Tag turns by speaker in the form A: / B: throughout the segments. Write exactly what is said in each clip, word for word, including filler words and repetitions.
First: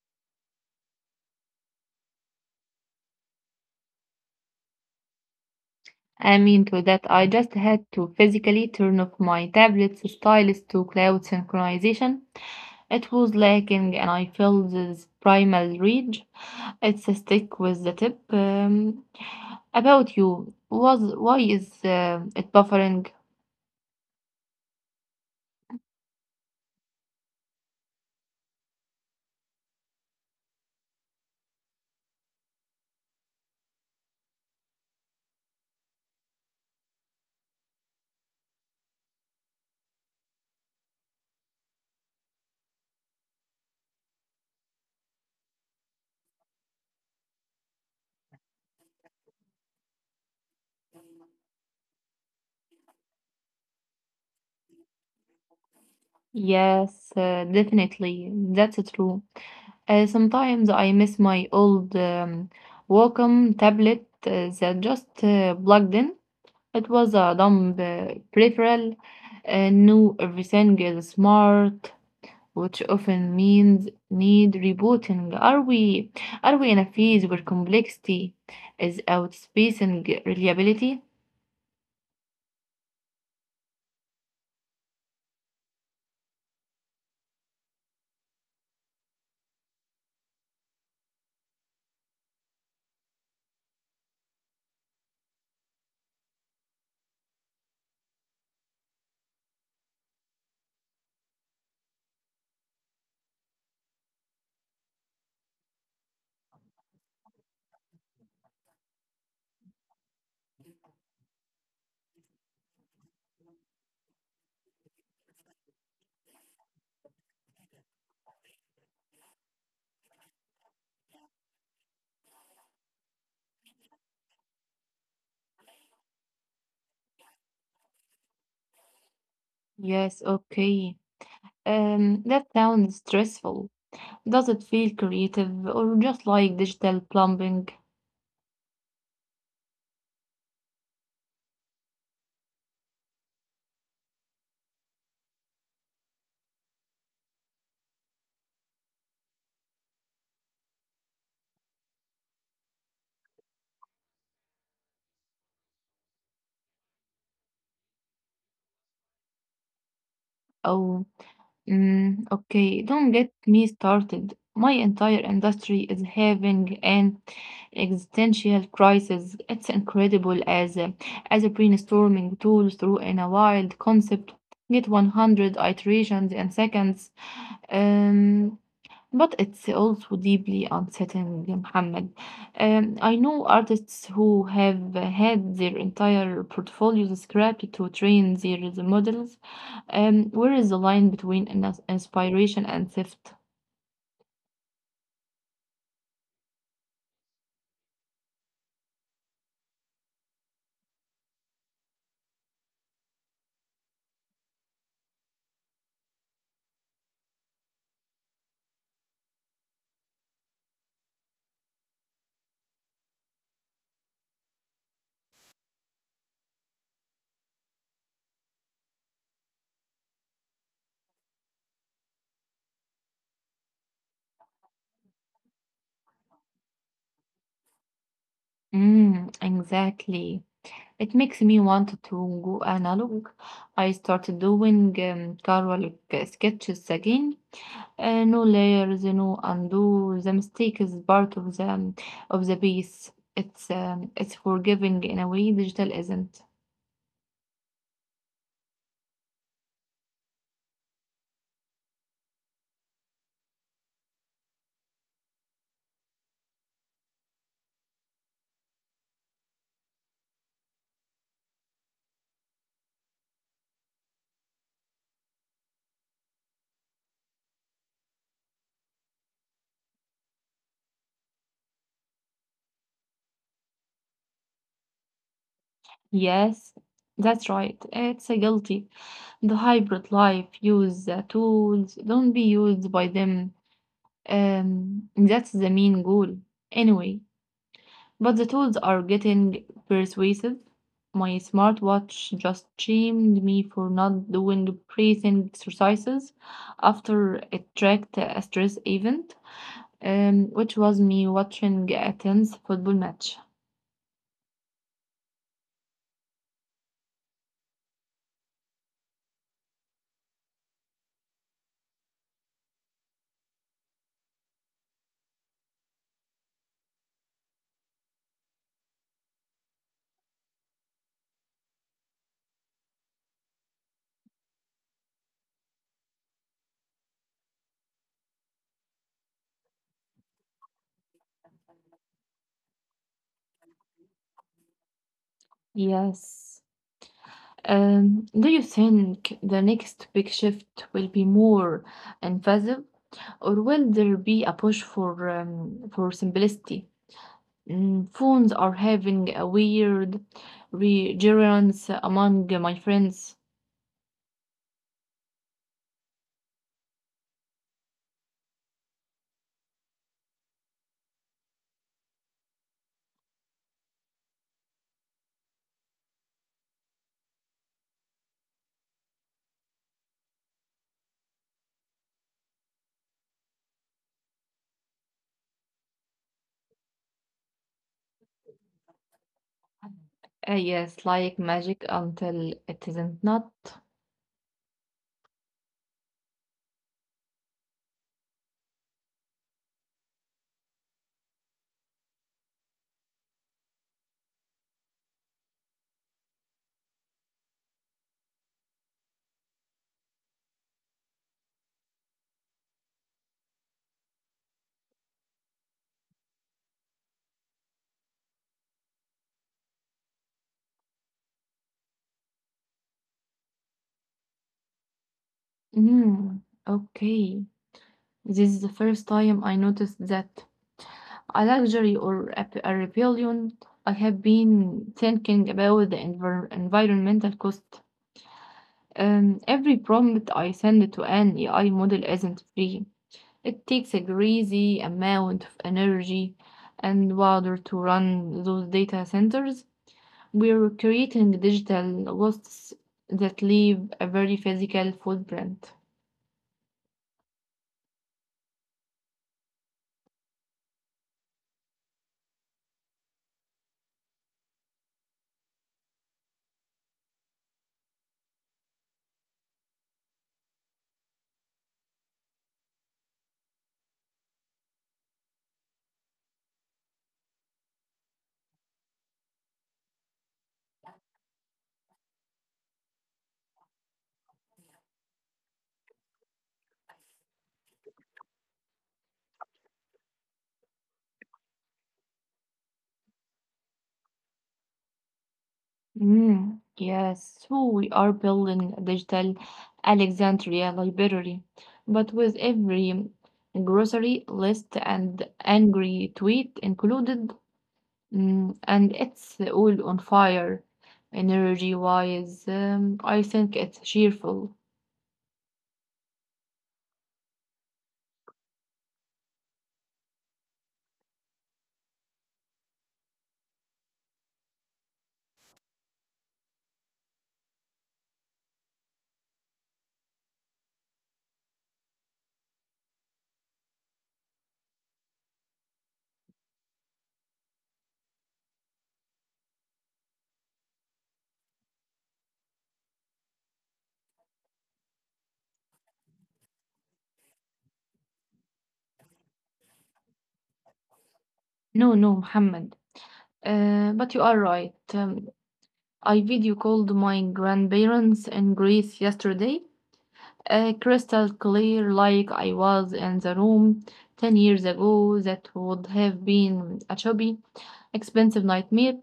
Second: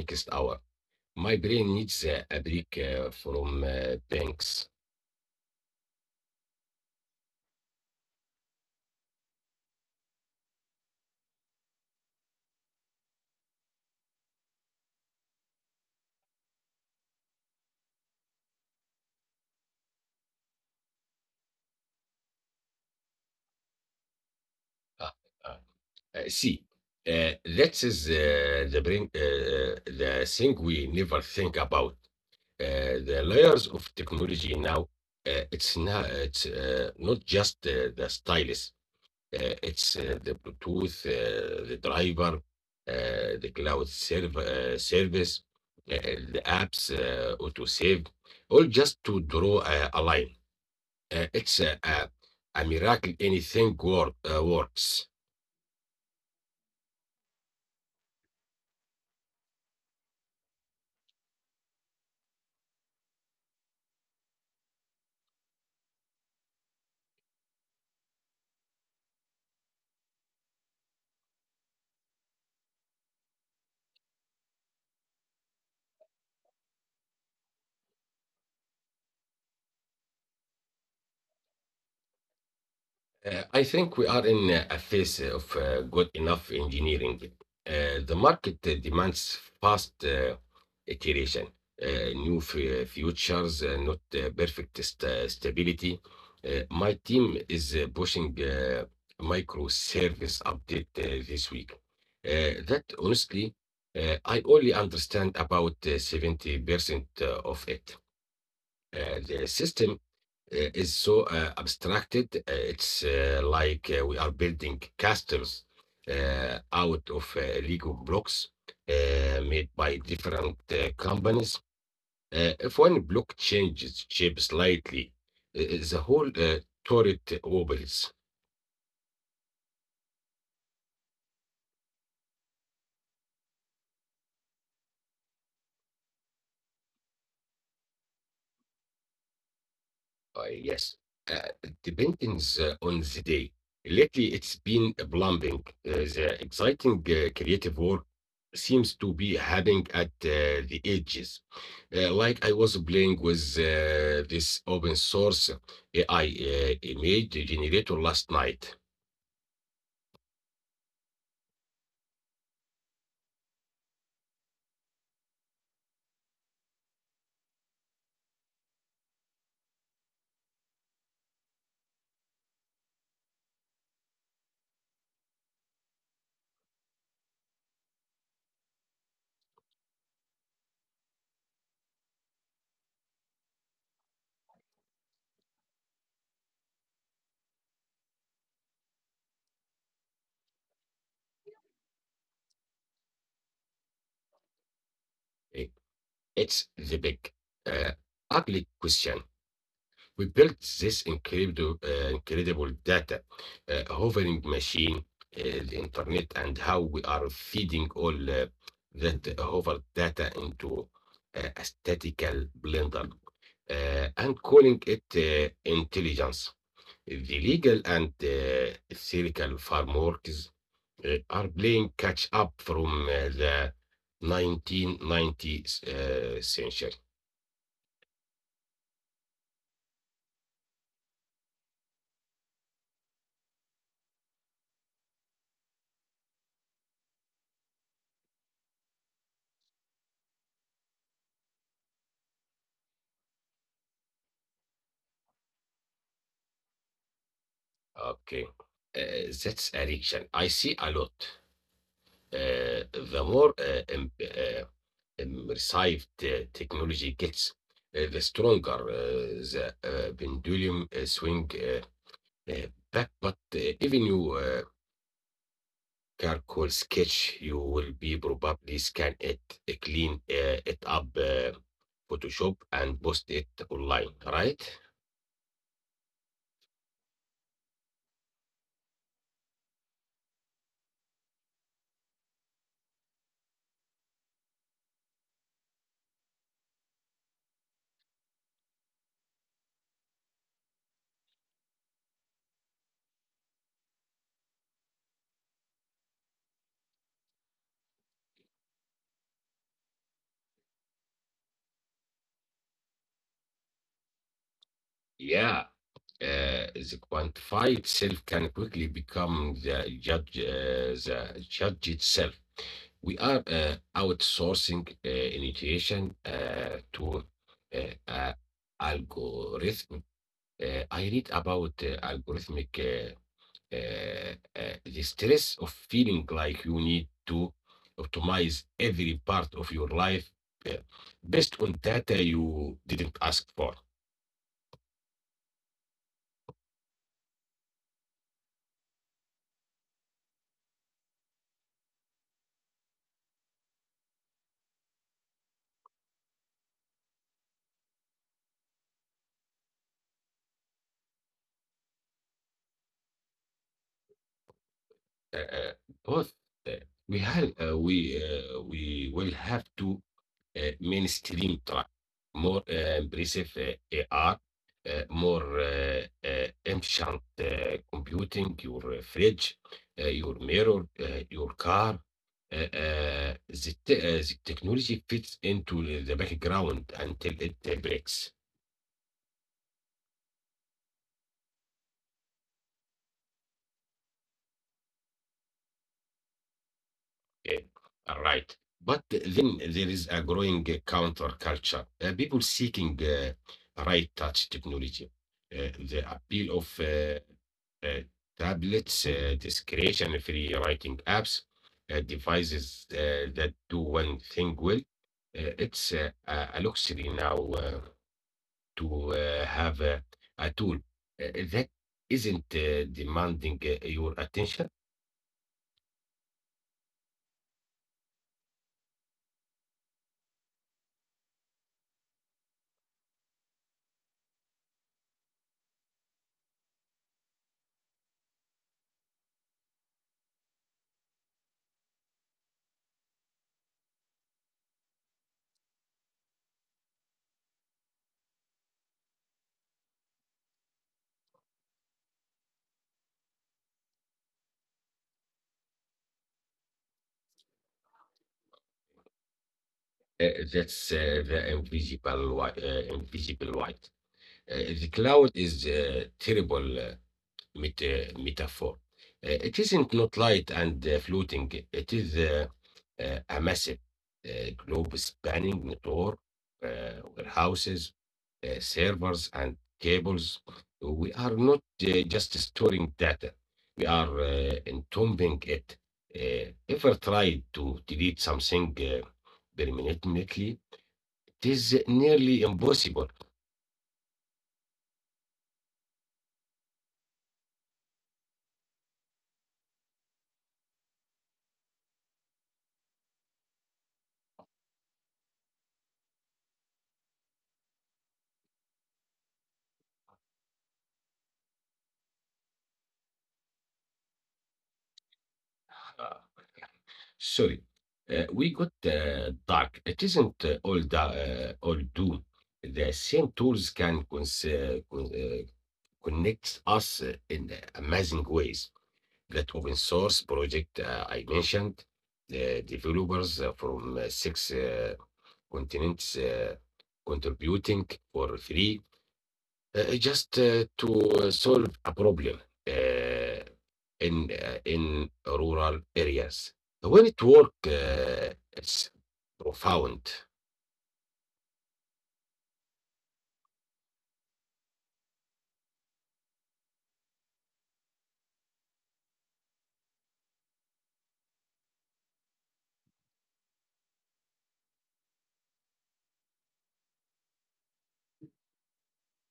A: next hour. My brain needs uh, a break uh, from uh, banks.
B: I'm into that. I just had to physically turn off my tablet's stylus to cloud synchronization. It was lacking, and I felt this primal rage. It's a stick with the tip. Um, About you, was why is uh, it buffering?
A: Uh, uh, uh, see, uh, that is uh, the brain, uh, uh, the thing we never think about. Uh, the layers of technology now, uh, it's not, it's uh, not just uh, the stylus. Uh, it's uh, the Bluetooth, uh, the driver, uh, the cloud serv- uh, service, uh, the apps, uh, auto save, all just to draw a, a line. Uh, it's a, a, a miracle anything work, uh, works.
B: Yes, uh, definitely. That's true. Uh, sometimes I miss my old um, Wacom tablet uh, that just uh, plugged in. It was a dumb uh, peripheral. Uh, new everything is smart, which often means need rebooting. Are we are we in a phase where complexity is outspacing reliability?
A: Uh, I think we are in uh, a phase of uh, good enough engineering. Uh, the market uh, demands fast uh, iteration, uh, new f- futures, uh, not uh, perfect st- uh, stability. Uh, my team is uh, pushing uh, microservice update uh, this week. Uh, that honestly, uh, I only understand about uh, seventy percent uh, of it. Uh, the system uh, is so uh, abstracted. Uh, it's uh, like uh, we are building castles uh, out of uh, Lego blocks uh, made by different uh, companies. Uh, if one block changes shape slightly, uh, the whole uh, turret wobbles.
B: Yes, okay. Um, that sounds stressful. Does it feel creative or just like digital plumbing?
A: Uh, yes, uh, depends uh, on the day. Lately, it's been plumbing. Uh, the exciting uh, creative work seems to be happening at uh, the edges. Uh, like I was playing with uh, this open source A I uh, image generator last night.
B: Oh. Mm, okay, don't get me started. My entire industry is having an existential crisis. It's incredible as a, as a brainstorming tool through in a wild concept. Get one hundred iterations in seconds. Um, but it's also deeply unsettling, Muhammad. Um, I know artists who have had their entire portfolios scrapped to train their models. Um, where is the line between ins- inspiration and theft?
A: Hey, it's the big, uh, ugly question. We built this incredible, uh, incredible data uh, hovering machine, uh, the internet, and how we are feeding all uh, that hover data into uh, a statistical blender uh, and calling it uh, intelligence. The legal and uh, theoretical frameworks uh, are playing catch up from uh, the nineteen nineties uh, century.
B: Mm, exactly. It makes me want to go analog. I started doing um, Carol sketches again. Uh, no layers, you know, undo the mistake is part of the um, of the piece. It's um, it's forgiving in a way digital isn't.
A: Okay. Uh, that's addiction. I see a lot. Uh, the more uh, im- uh, immersive the technology gets, uh, the stronger uh, the uh, pendulum uh, swing uh, uh, back. But uh, even you uh, charcoal sketch, you will be probably scan it, uh, clean uh, it up, uh, Photoshop, and post it online, right?
B: Yes, that's right. It's a guilty. The hybrid life use the tools, don't be used by them. Um, that's the main goal. Anyway, but the tools are getting persuasive. My smartwatch just shamed me for not doing breathing exercises after it tracked a stress event, um, which was me watching a tense football match.
A: Yeah, uh, the quantified self can quickly become the judge, uh, the judge itself. We are uh, outsourcing uh, initiation uh, to uh, uh, algorithm. Uh, I read about uh, algorithmic uh, uh, uh, the stress of feeling like you need to optimize every part of your life uh, based on data you didn't ask for.
B: Yes. Um, do you think the next big shift will be more invasive, or will there be a push for um, for simplicity? Mm, phones are having a weird resurgence among my friends.
A: Uh, uh, Both. Uh, we have uh, we uh, we will have to uh, mainstream track more uh, impressive uh, A R, uh, more uh, uh, efficient uh, computing, your uh, fridge, uh, your mirror, uh, your car. Uh, uh, the, te- uh, the technology fits into the the background until it uh, breaks.
B: Uh, yes, like magic until it isn't not.
A: Uh, Right, but then there is a growing uh, counterculture. Uh, people seeking uh, right touch technology, uh, the appeal of uh, uh, tablets, uh, discretion free writing apps, uh, devices uh, that do one thing well. Uh, it's uh, a a luxury now uh, to uh, have a, a tool uh, that isn't uh, demanding uh, your attention.
B: Mm, okay. This is the first time I noticed that a luxury or a, p- a rebellion. I have been thinking about the envir- environmental cost. Um, every prompt I send to an A I model isn't free. It takes a crazy amount of energy and water to run those data centers. We're creating digital ghosts that leave a very physical footprint.
A: Uh, that's uh, the invisible white. Uh, invisible white. Uh, the cloud is a terrible uh, met- uh, metaphor. Uh, it isn't not light and uh, floating. It is uh, uh, a massive uh, globe-spanning network, uh, warehouses, uh, servers, and cables. We are not uh, just storing data. We are uh, entombing it. Uh, ever tried to delete something uh, permanently? It is nearly impossible.
B: Mm, yes, so we are building a digital Alexandria library, but with every grocery list and angry tweet included. Mm, and it's all on fire, energy wise. Um, I think it's cheerful.
A: Uh, Sorry. Uh, we got uh, dark. It isn't uh, all da uh, all doom. The same tools can cons uh, con- uh, connect us uh, in amazing ways. That open source project uh, I mentioned, the developers uh, from uh, six uh, continents uh, contributing for free uh, just uh, to solve a problem. Uh, in uh, in rural areas. When it work, uh, it's profound.
B: No, no, Muhammad. Uh, but you are right. Um, I video called my grandparents in Greece yesterday, uh, crystal clear, like I was in the room ten years ago. That would have been a chubby, expensive nightmare.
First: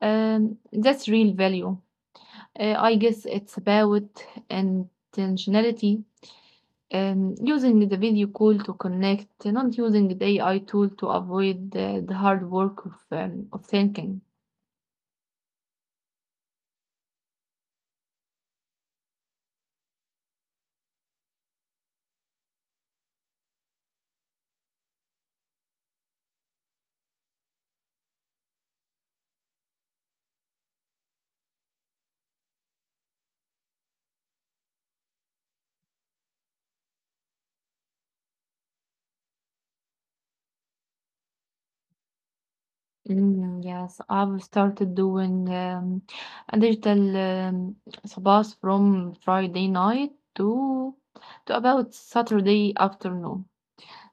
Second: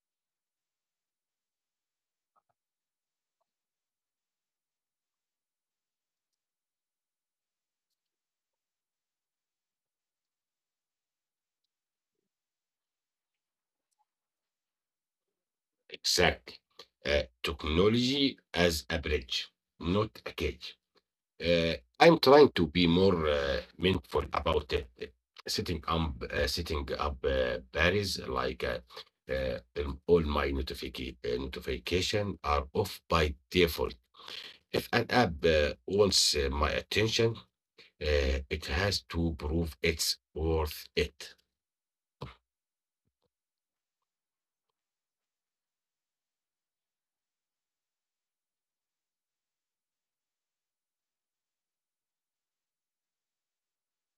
B: Um, that's real value. Uh, I guess it's about intentionality um, using the video call to connect, not using the A I tool to avoid the, the hard work of, um, of thinking.
A: Exactly. Uh, technology as a bridge, not a cage. Uh, I'm trying to be more uh, mindful about it. Setting up, uh, setting up uh, barriers like uh, uh, um, all my notification notification are off by default. If an app uh, wants uh, my attention, Uh, it has to prove it's worth it.
B: Mm, yes, I've started doing um, a digital um, sabas from Friday night to to about Saturday afternoon.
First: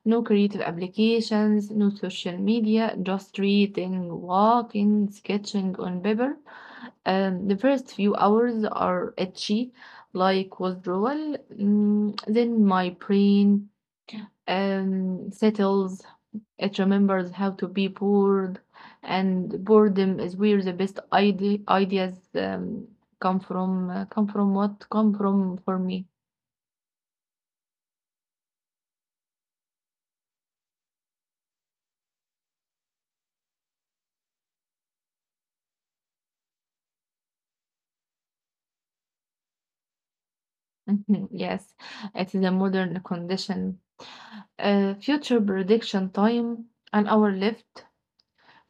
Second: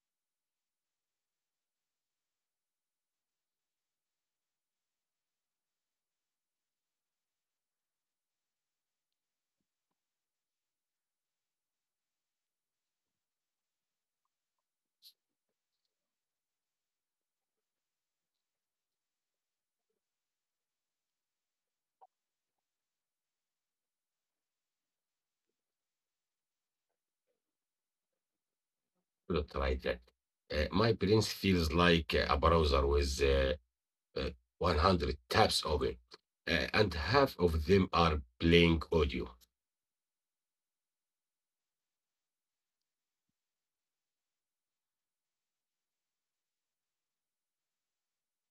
B: No creative applications, no social media, just reading, walking, sketching on paper. Um, the first few hours are itchy, like withdrawal. Mm, then my brain um, settles. It remembers how to be bored, and boredom is where the best ide ideas um, come from. Uh, come from what? Come from for me.
A: Not like that. Uh, my prince feels like a browser with uh, uh, one hundred tabs open, uh, and half of them are playing audio.
B: Yes, it is a modern condition. Uh, future prediction time, an hour left.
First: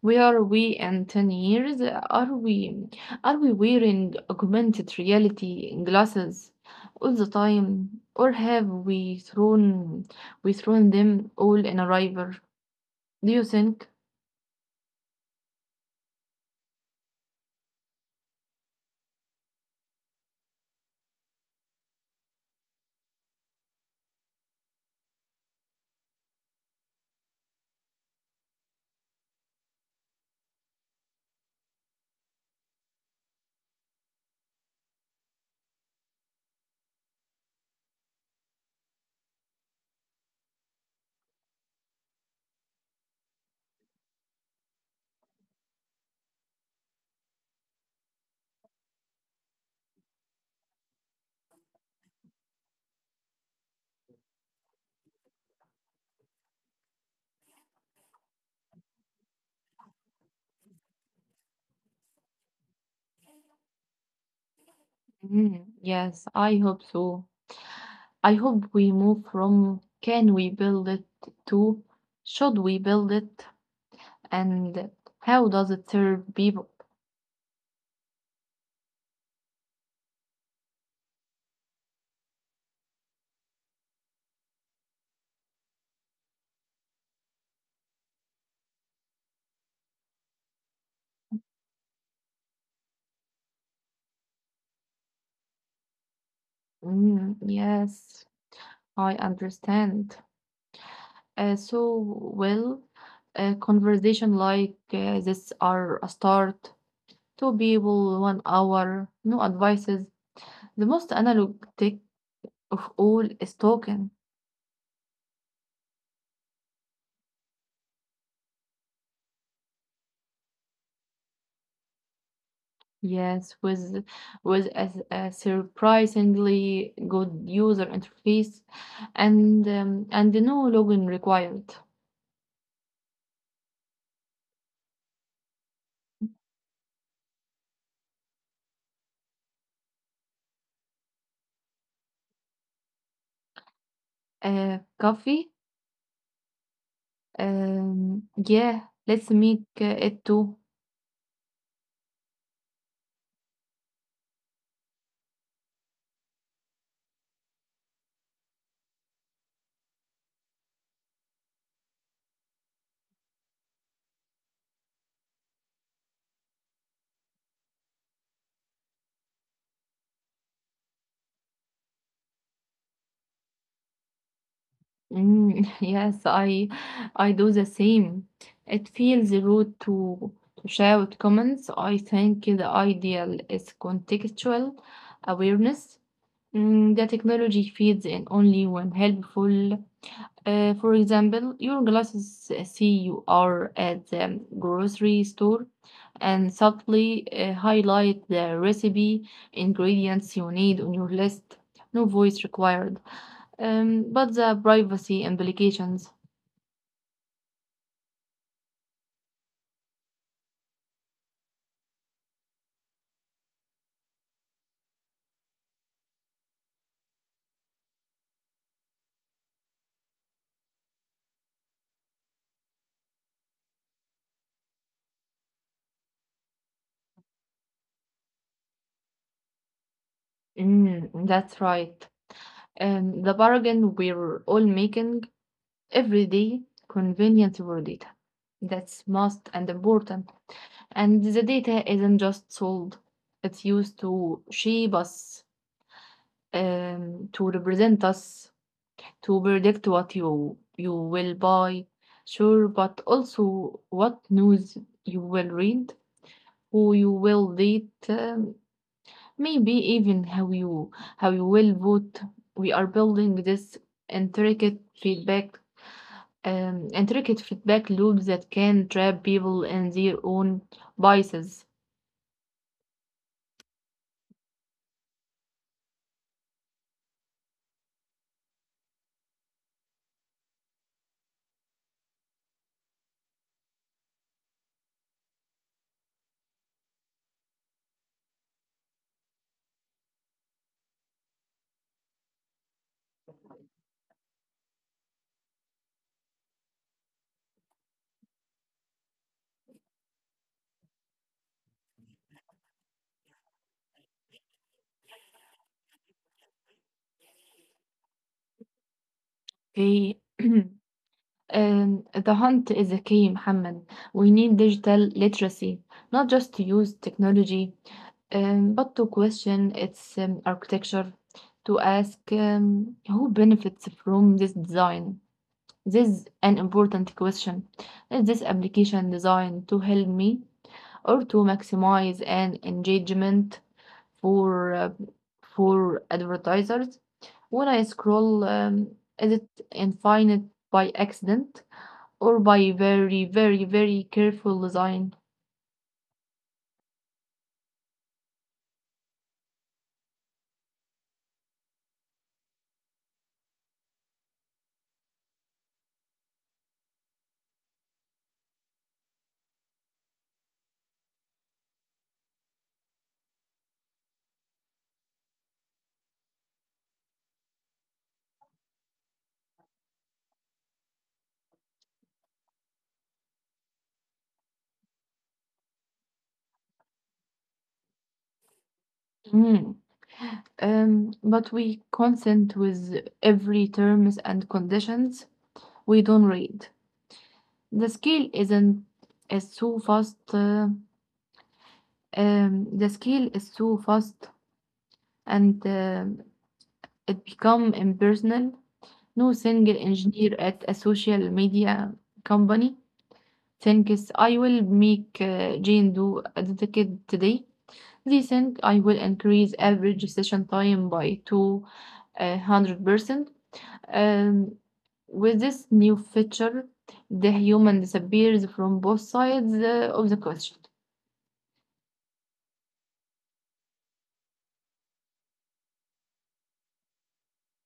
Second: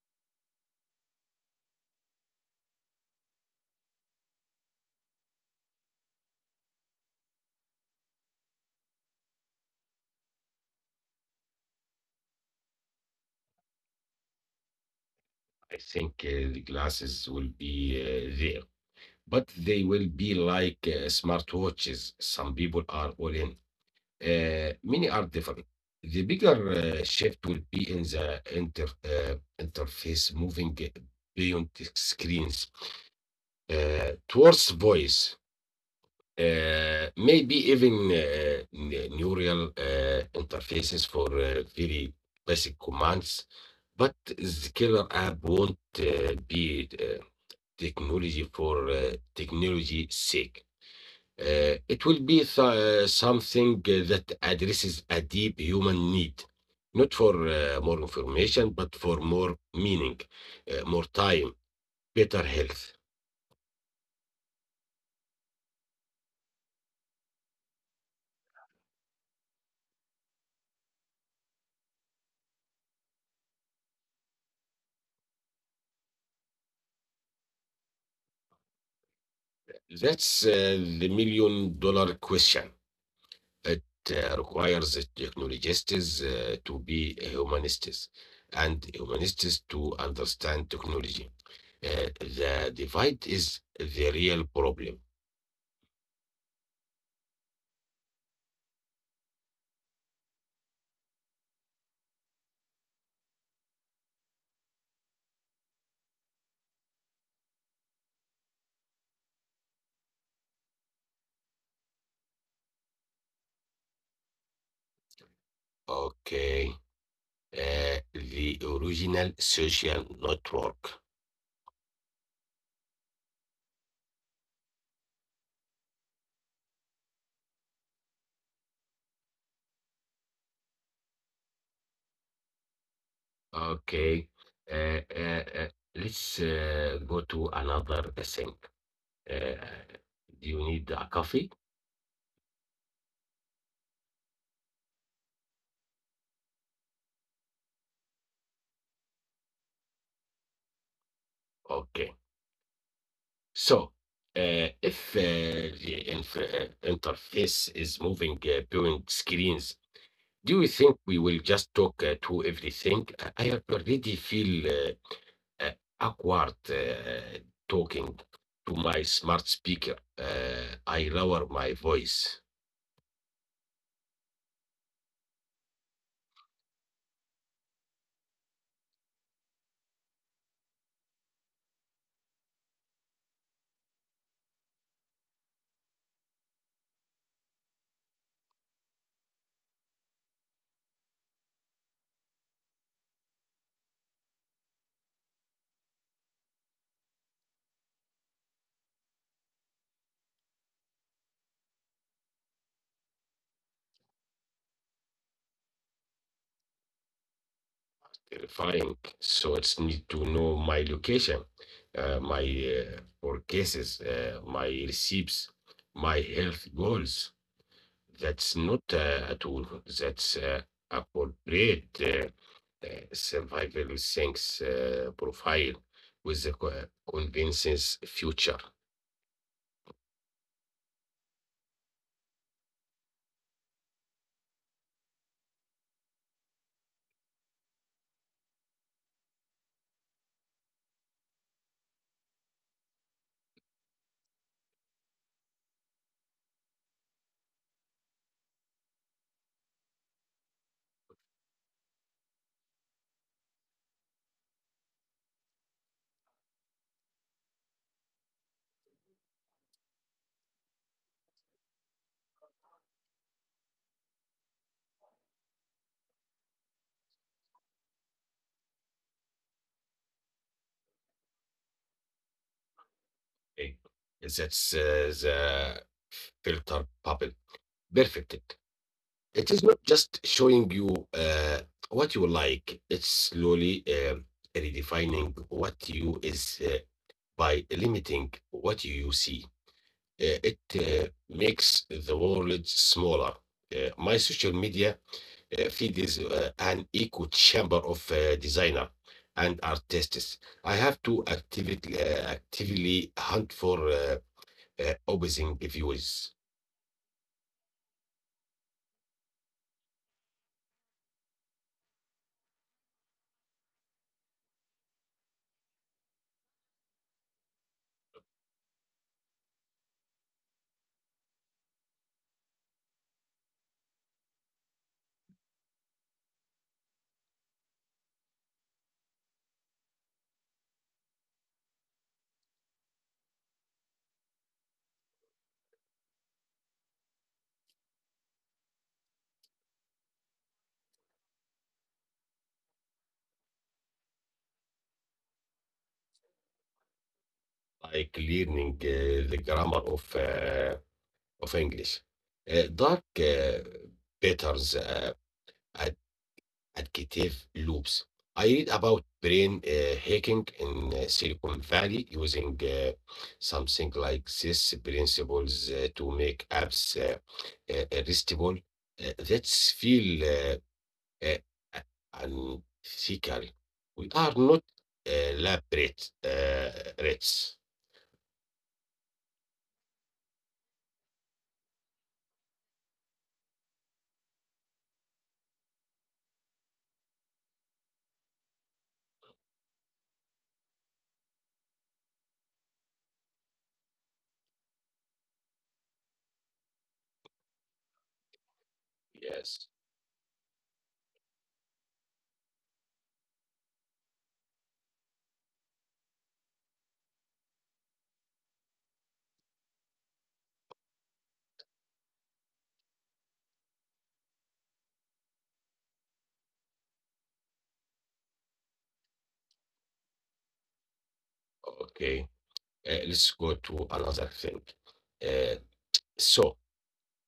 B: Where we in ten years? Are we are we wearing augmented reality glasses all the time? Or have we thrown we thrown them all in a river? Do you think?
A: I think uh, the glasses will be uh, there, but they will be like uh, smartwatches. Some people are all in. Uh, many are different. The bigger uh, shift will be in the inter, uh, interface moving beyond the screens uh, towards voice, uh, maybe even uh, n- neural uh, interfaces for uh, very basic commands. But the killer app won't uh, be uh, technology for uh, technology sake. Uh, it will be th- uh, something uh, that addresses a deep human need, not for uh, more information, but for more meaning, uh, more time, better health.
B: Mm, yes, I hope so. I hope we move from can we build it to should we build it and how does it serve people?
A: That's uh, the million dollar question. It uh, requires technologists uh, to be humanists and humanists to understand technology. Uh, the divide is the real problem.
B: Mm, yes, I understand. Uh, so, well, a conversation like uh, this are a start. Two people, one hour, no advices. The most analog tech of all is talking.
A: Okay. Uh, the original social network.
B: Yes, with with a, a surprisingly good user interface, and um, and no login required.
A: Okay. Uh, uh, uh, let's uh, go to another thing. Uh, do you need a coffee?
B: Uh, coffee. Um, yeah, let's make uh, it too.
A: Okay. So, uh, if uh, the inf- uh, interface is moving uh, between screens, do you think we will just talk uh, to everything? I I already feel uh, uh, awkward uh, talking to my smart speaker. Uh, I lower my voice.
B: Mm, yes, I I do the same. It feels rude to to shout comments. I think the ideal is contextual awareness. Mm, the technology feeds in only when helpful. Uh, for example, your glasses uh, see you are at the grocery store and subtly uh, highlight the recipe ingredients you need on your list. No voice required. Um, but the privacy implications.
A: Verifying. So it's need to know my location, uh, my uh, for uh, my receipts, my health goals. That's not uh, a tool. That's uh, appropriate. uh, the survival sinks uh, profile with the co- uh, convinces future.
B: Mm, that's right. Um, the bargain we're all making every day, convenience over data. That's must and important. And the data isn't just sold, it's used to shape us, um, to represent us, to predict what you you will buy, sure, but also what news you will read, who you will date, um, maybe even how you how you will vote. We are building this intricate feedback um, intricate feedback loop that can trap people in their own biases.
A: Okay. That's uh, the filter bubble. Perfect. It is not just showing you uh, what you like, it's slowly um redefining what you is, uh, by limiting what you see. Uh, it uh, makes the world smaller. Uh, my social media uh, feed is uh, an echo chamber of uh, designer and artists. I have to actively, uh, actively hunt for uh, uh, opposing views,
B: Okay. Um, the hunt is a key, Muhammad. We need digital literacy, not just to use technology, um, but to question its um, architecture, to ask um, who benefits from this design. This is an important question. Is this application designed to help me or to maximize an engagement for uh, for advertisers? When I scroll, um, is it infinite by accident or by very, very, very careful design?
A: like learning uh, the grammar of uh, of English. Uh, dark uh, patterns uh, ad- adjective loops. I read about brain uh, hacking in uh, Silicon Valley using uh, something like this principles uh, to make apps uh, uh, restable. Uh, that's feel uh, uh, uh, unethical. We are not uh, lab rat- uh, rats.
B: Hmm. Um, but we consent with every terms and conditions we don't read. The scale isn't is so fast. Uh, Um, the scale is so fast and um, it become impersonal. No single
A: Yes.
B: engineer at a social media company thinks I will make uh, Jane do a ticket today. They think I will increase average session time by two hundred percent. Um, with this new feature, the human disappears from both sides uh, of the question.
A: Okay. Uh, let's go to another thing. Uh, So,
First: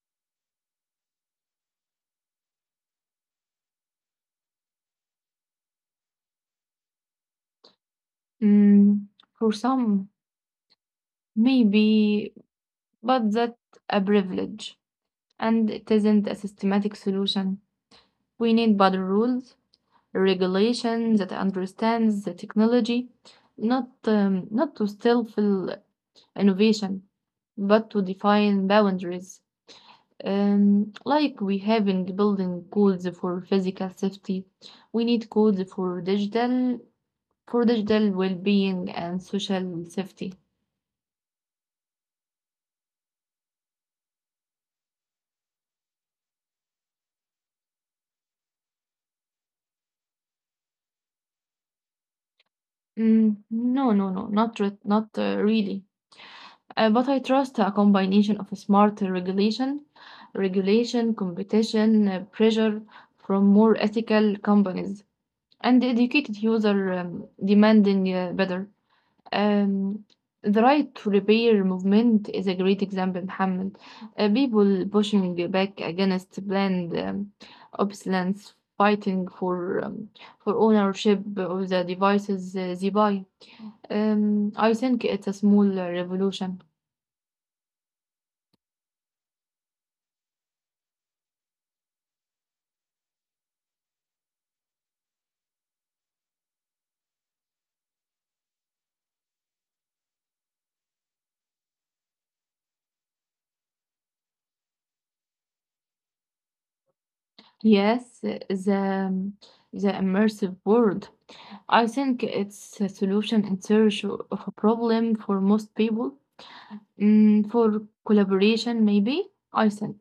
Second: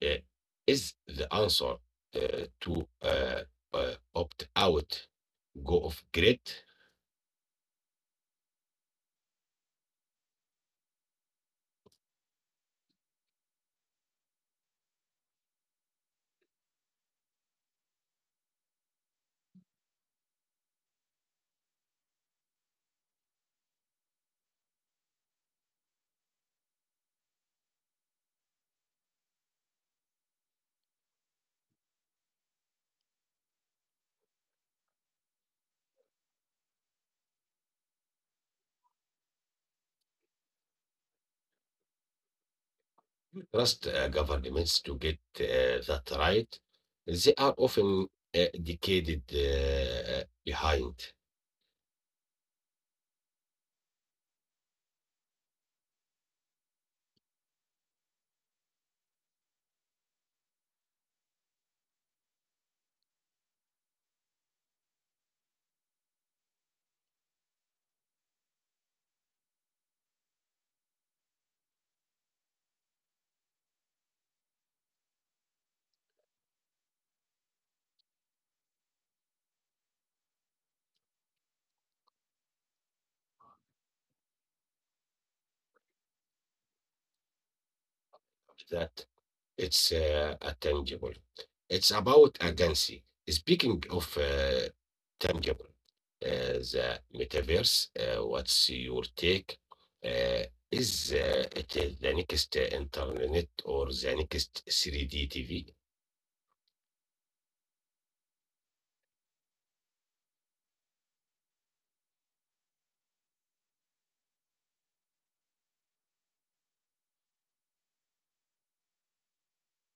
A: uh, is the answer uh, to uh, uh, opt out, go off grid?
B: Mm, for some, maybe. But that's a privilege, and it isn't a systematic solution. We need better rules, regulation that understands the technology, not um, not to stifle innovation, but to define boundaries. Um, like we have in building codes for physical safety, we need codes for digital for digital well-being and social safety.
A: Trust uh, governments to get uh, that right. They are often uh, decayed uh, behind.
B: Mm, no, no, no, not re- not uh, really. Uh, but I trust a combination of smart regulation, regulation, competition, uh, pressure from more ethical companies, and educated user um, demanding uh, better. Um, the right to repair movement is a great example, Mohammed. Uh, people pushing back against planned um, obsolescence, fighting for um, for ownership of the devices uh, they buy. Um, I think it's a small uh, revolution.
A: That It's uh, a tangible. It's about agency. Speaking of uh, tangible, uh, the metaverse, uh, what's your take? Uh, is uh, it uh, the next uh, internet or the next three D T V?
B: Yes, the the immersive world. I think it's a solution in search o- of a problem for most people. Mm, for collaboration, maybe. I think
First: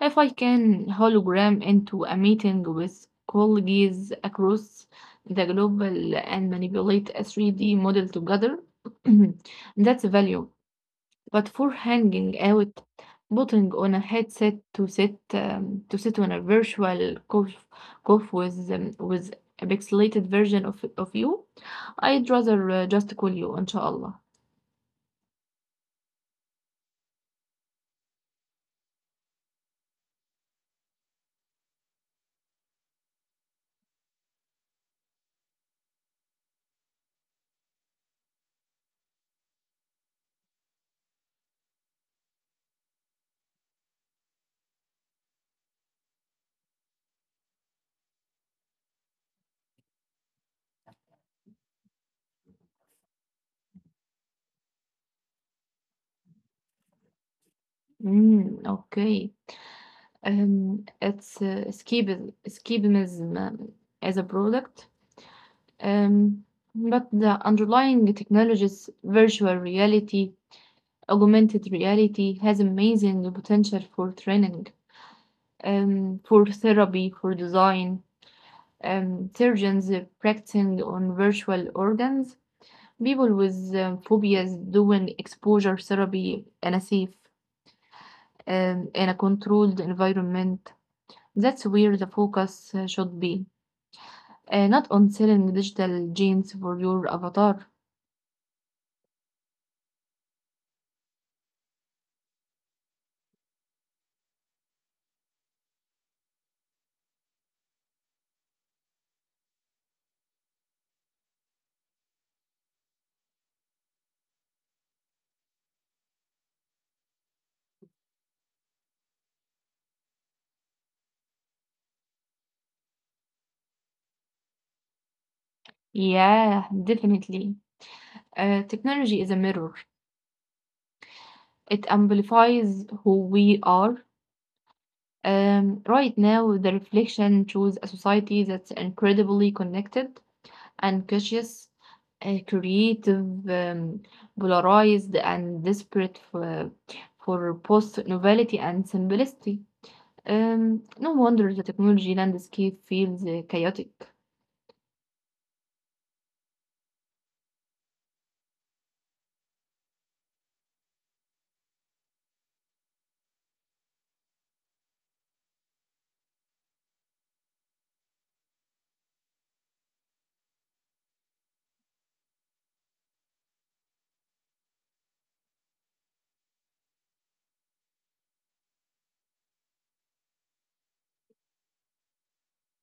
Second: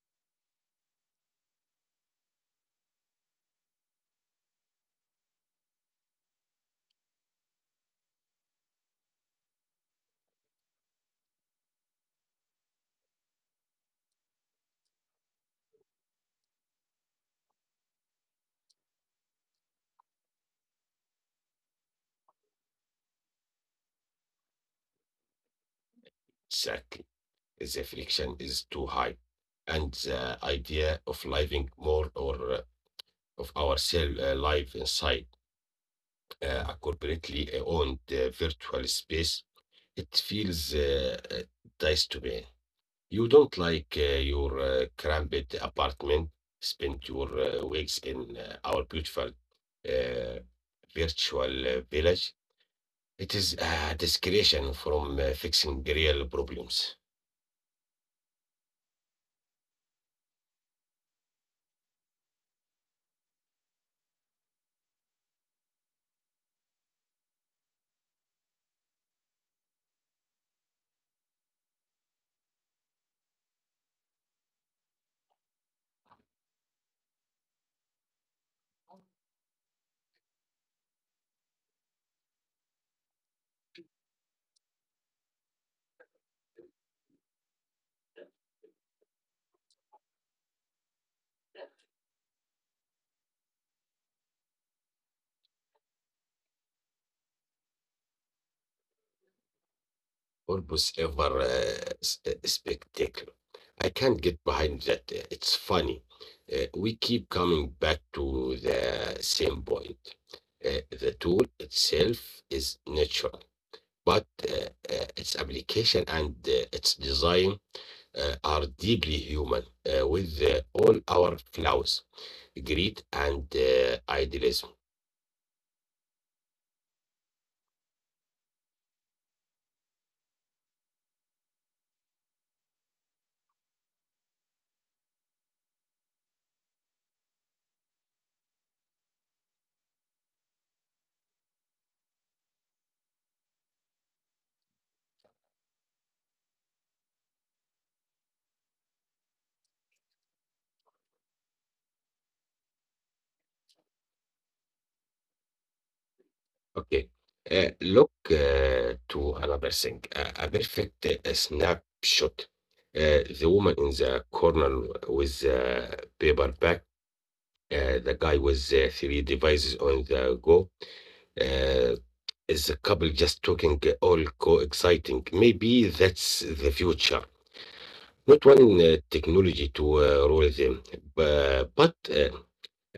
B: if I can hologram into a meeting with colleagues across the global and manipulate a three D model together, that's value. But for hanging out, putting on a headset to sit um, to sit on a virtual cough, cough with um, with a pixelated version of of you, I'd rather uh, just call you, inshallah.
A: Exactly. The friction is too high. And the idea of living more or uh, of our cell uh, life inside uh, a corporately owned uh, virtual space, it feels uh, uh, nice to me. You don't like uh, your uh, cramped apartment, spend your uh, weeks in uh, our beautiful uh, virtual uh, village. It is a discretion from uh, fixing real problems.
B: Mm, okay. Um, it's uh, escapism, escapism um, as a product. Um, but the underlying technologies, virtual reality, augmented reality, has amazing potential for training, um, for therapy, for design, um, surgeons uh, practicing on virtual organs, people with um, phobias doing exposure therapy in a safe um, in a controlled environment. That's where the focus uh, should be, uh, not on selling digital genes for your avatar.
A: Almost ever uh, s- uh, spectacular. I can't get behind that. Uh, It's funny. Uh, we keep coming back to the same point. Uh, the tool itself is natural, but uh, uh, its application and uh, its design uh, are deeply human, uh, with uh, all our flaws, greed, and uh, idealism.
B: Yeah, definitely. Uh, technology is a mirror. It amplifies who we are. Um, right now, the reflection shows a society that's incredibly connected and cautious, uh, creative, um, polarized, and desperate for, for both novelty and simplicity. Um, no wonder the technology landscape feels uh, chaotic.
A: Okay. Uh, Look uh, to another thing. A a perfect uh, snapshot. Uh, The woman in the corner with the paper bag, uh, the guy with the three devices on the go. Uh, Is the couple just talking uh, all co-exciting? Maybe that's the future. Not one uh, technology to uh, rule them, bu- but, uh,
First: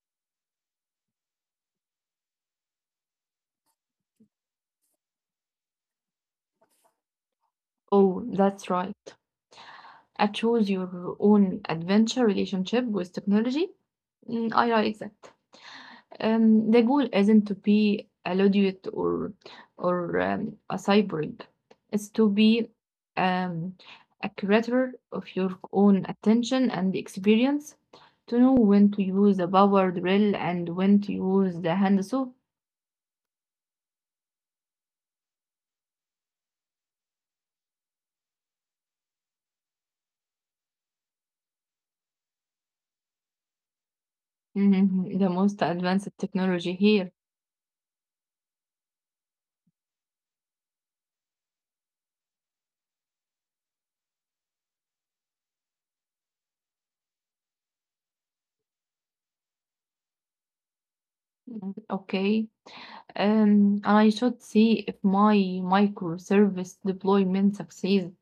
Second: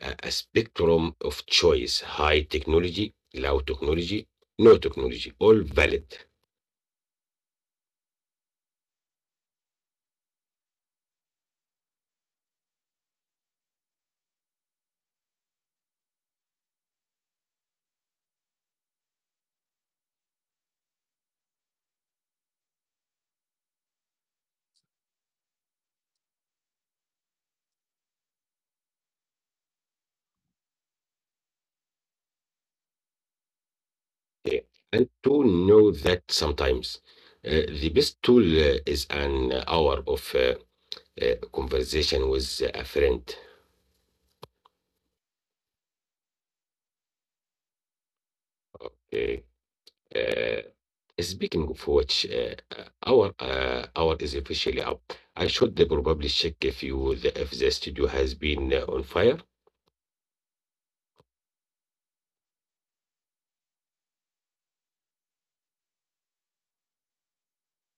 A: a, a spectrum of choice high technology, low technology, no technology, all valid.
B: Oh, that's right. I chose your own adventure relationship with technology. Mm, I like that. Um, the goal isn't to be a luddite or or um, a cyborg. It's to be um, a curator of your own attention and experience, to know when to use the power drill and when to use the hand saw.
A: Uh, and to know that sometimes uh, the best tool uh, is an hour of uh, uh, conversation with a friend.
B: Mhm. The most advanced technology here.
A: Okay. Uh, Speaking of which, uh, our uh, hour is officially up. I should probably check if you the, if the studio has been uh, on fire.
B: Mhm. Okay. Um, and I should see if my microservice deployment succeeds.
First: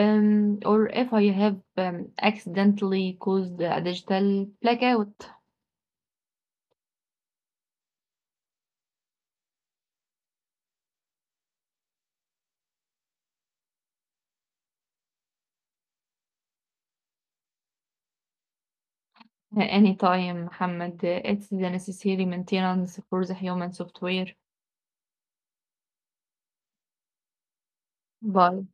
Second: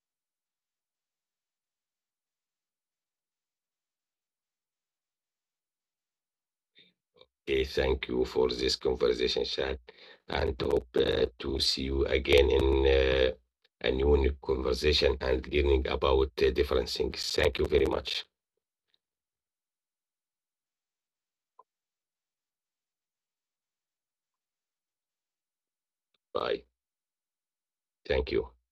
B: Um, or if I have um, accidentally caused a digital blackout.
A: Okay, thank you for this conversation, chat, and hope uh, to see you again in uh, a new new conversation and learning about uh, different things. Thank you very much.
B: Uh, anytime, Mohammed, it's the necessary maintenance for the human software.
A: Bye. Thank you.
B: Bye.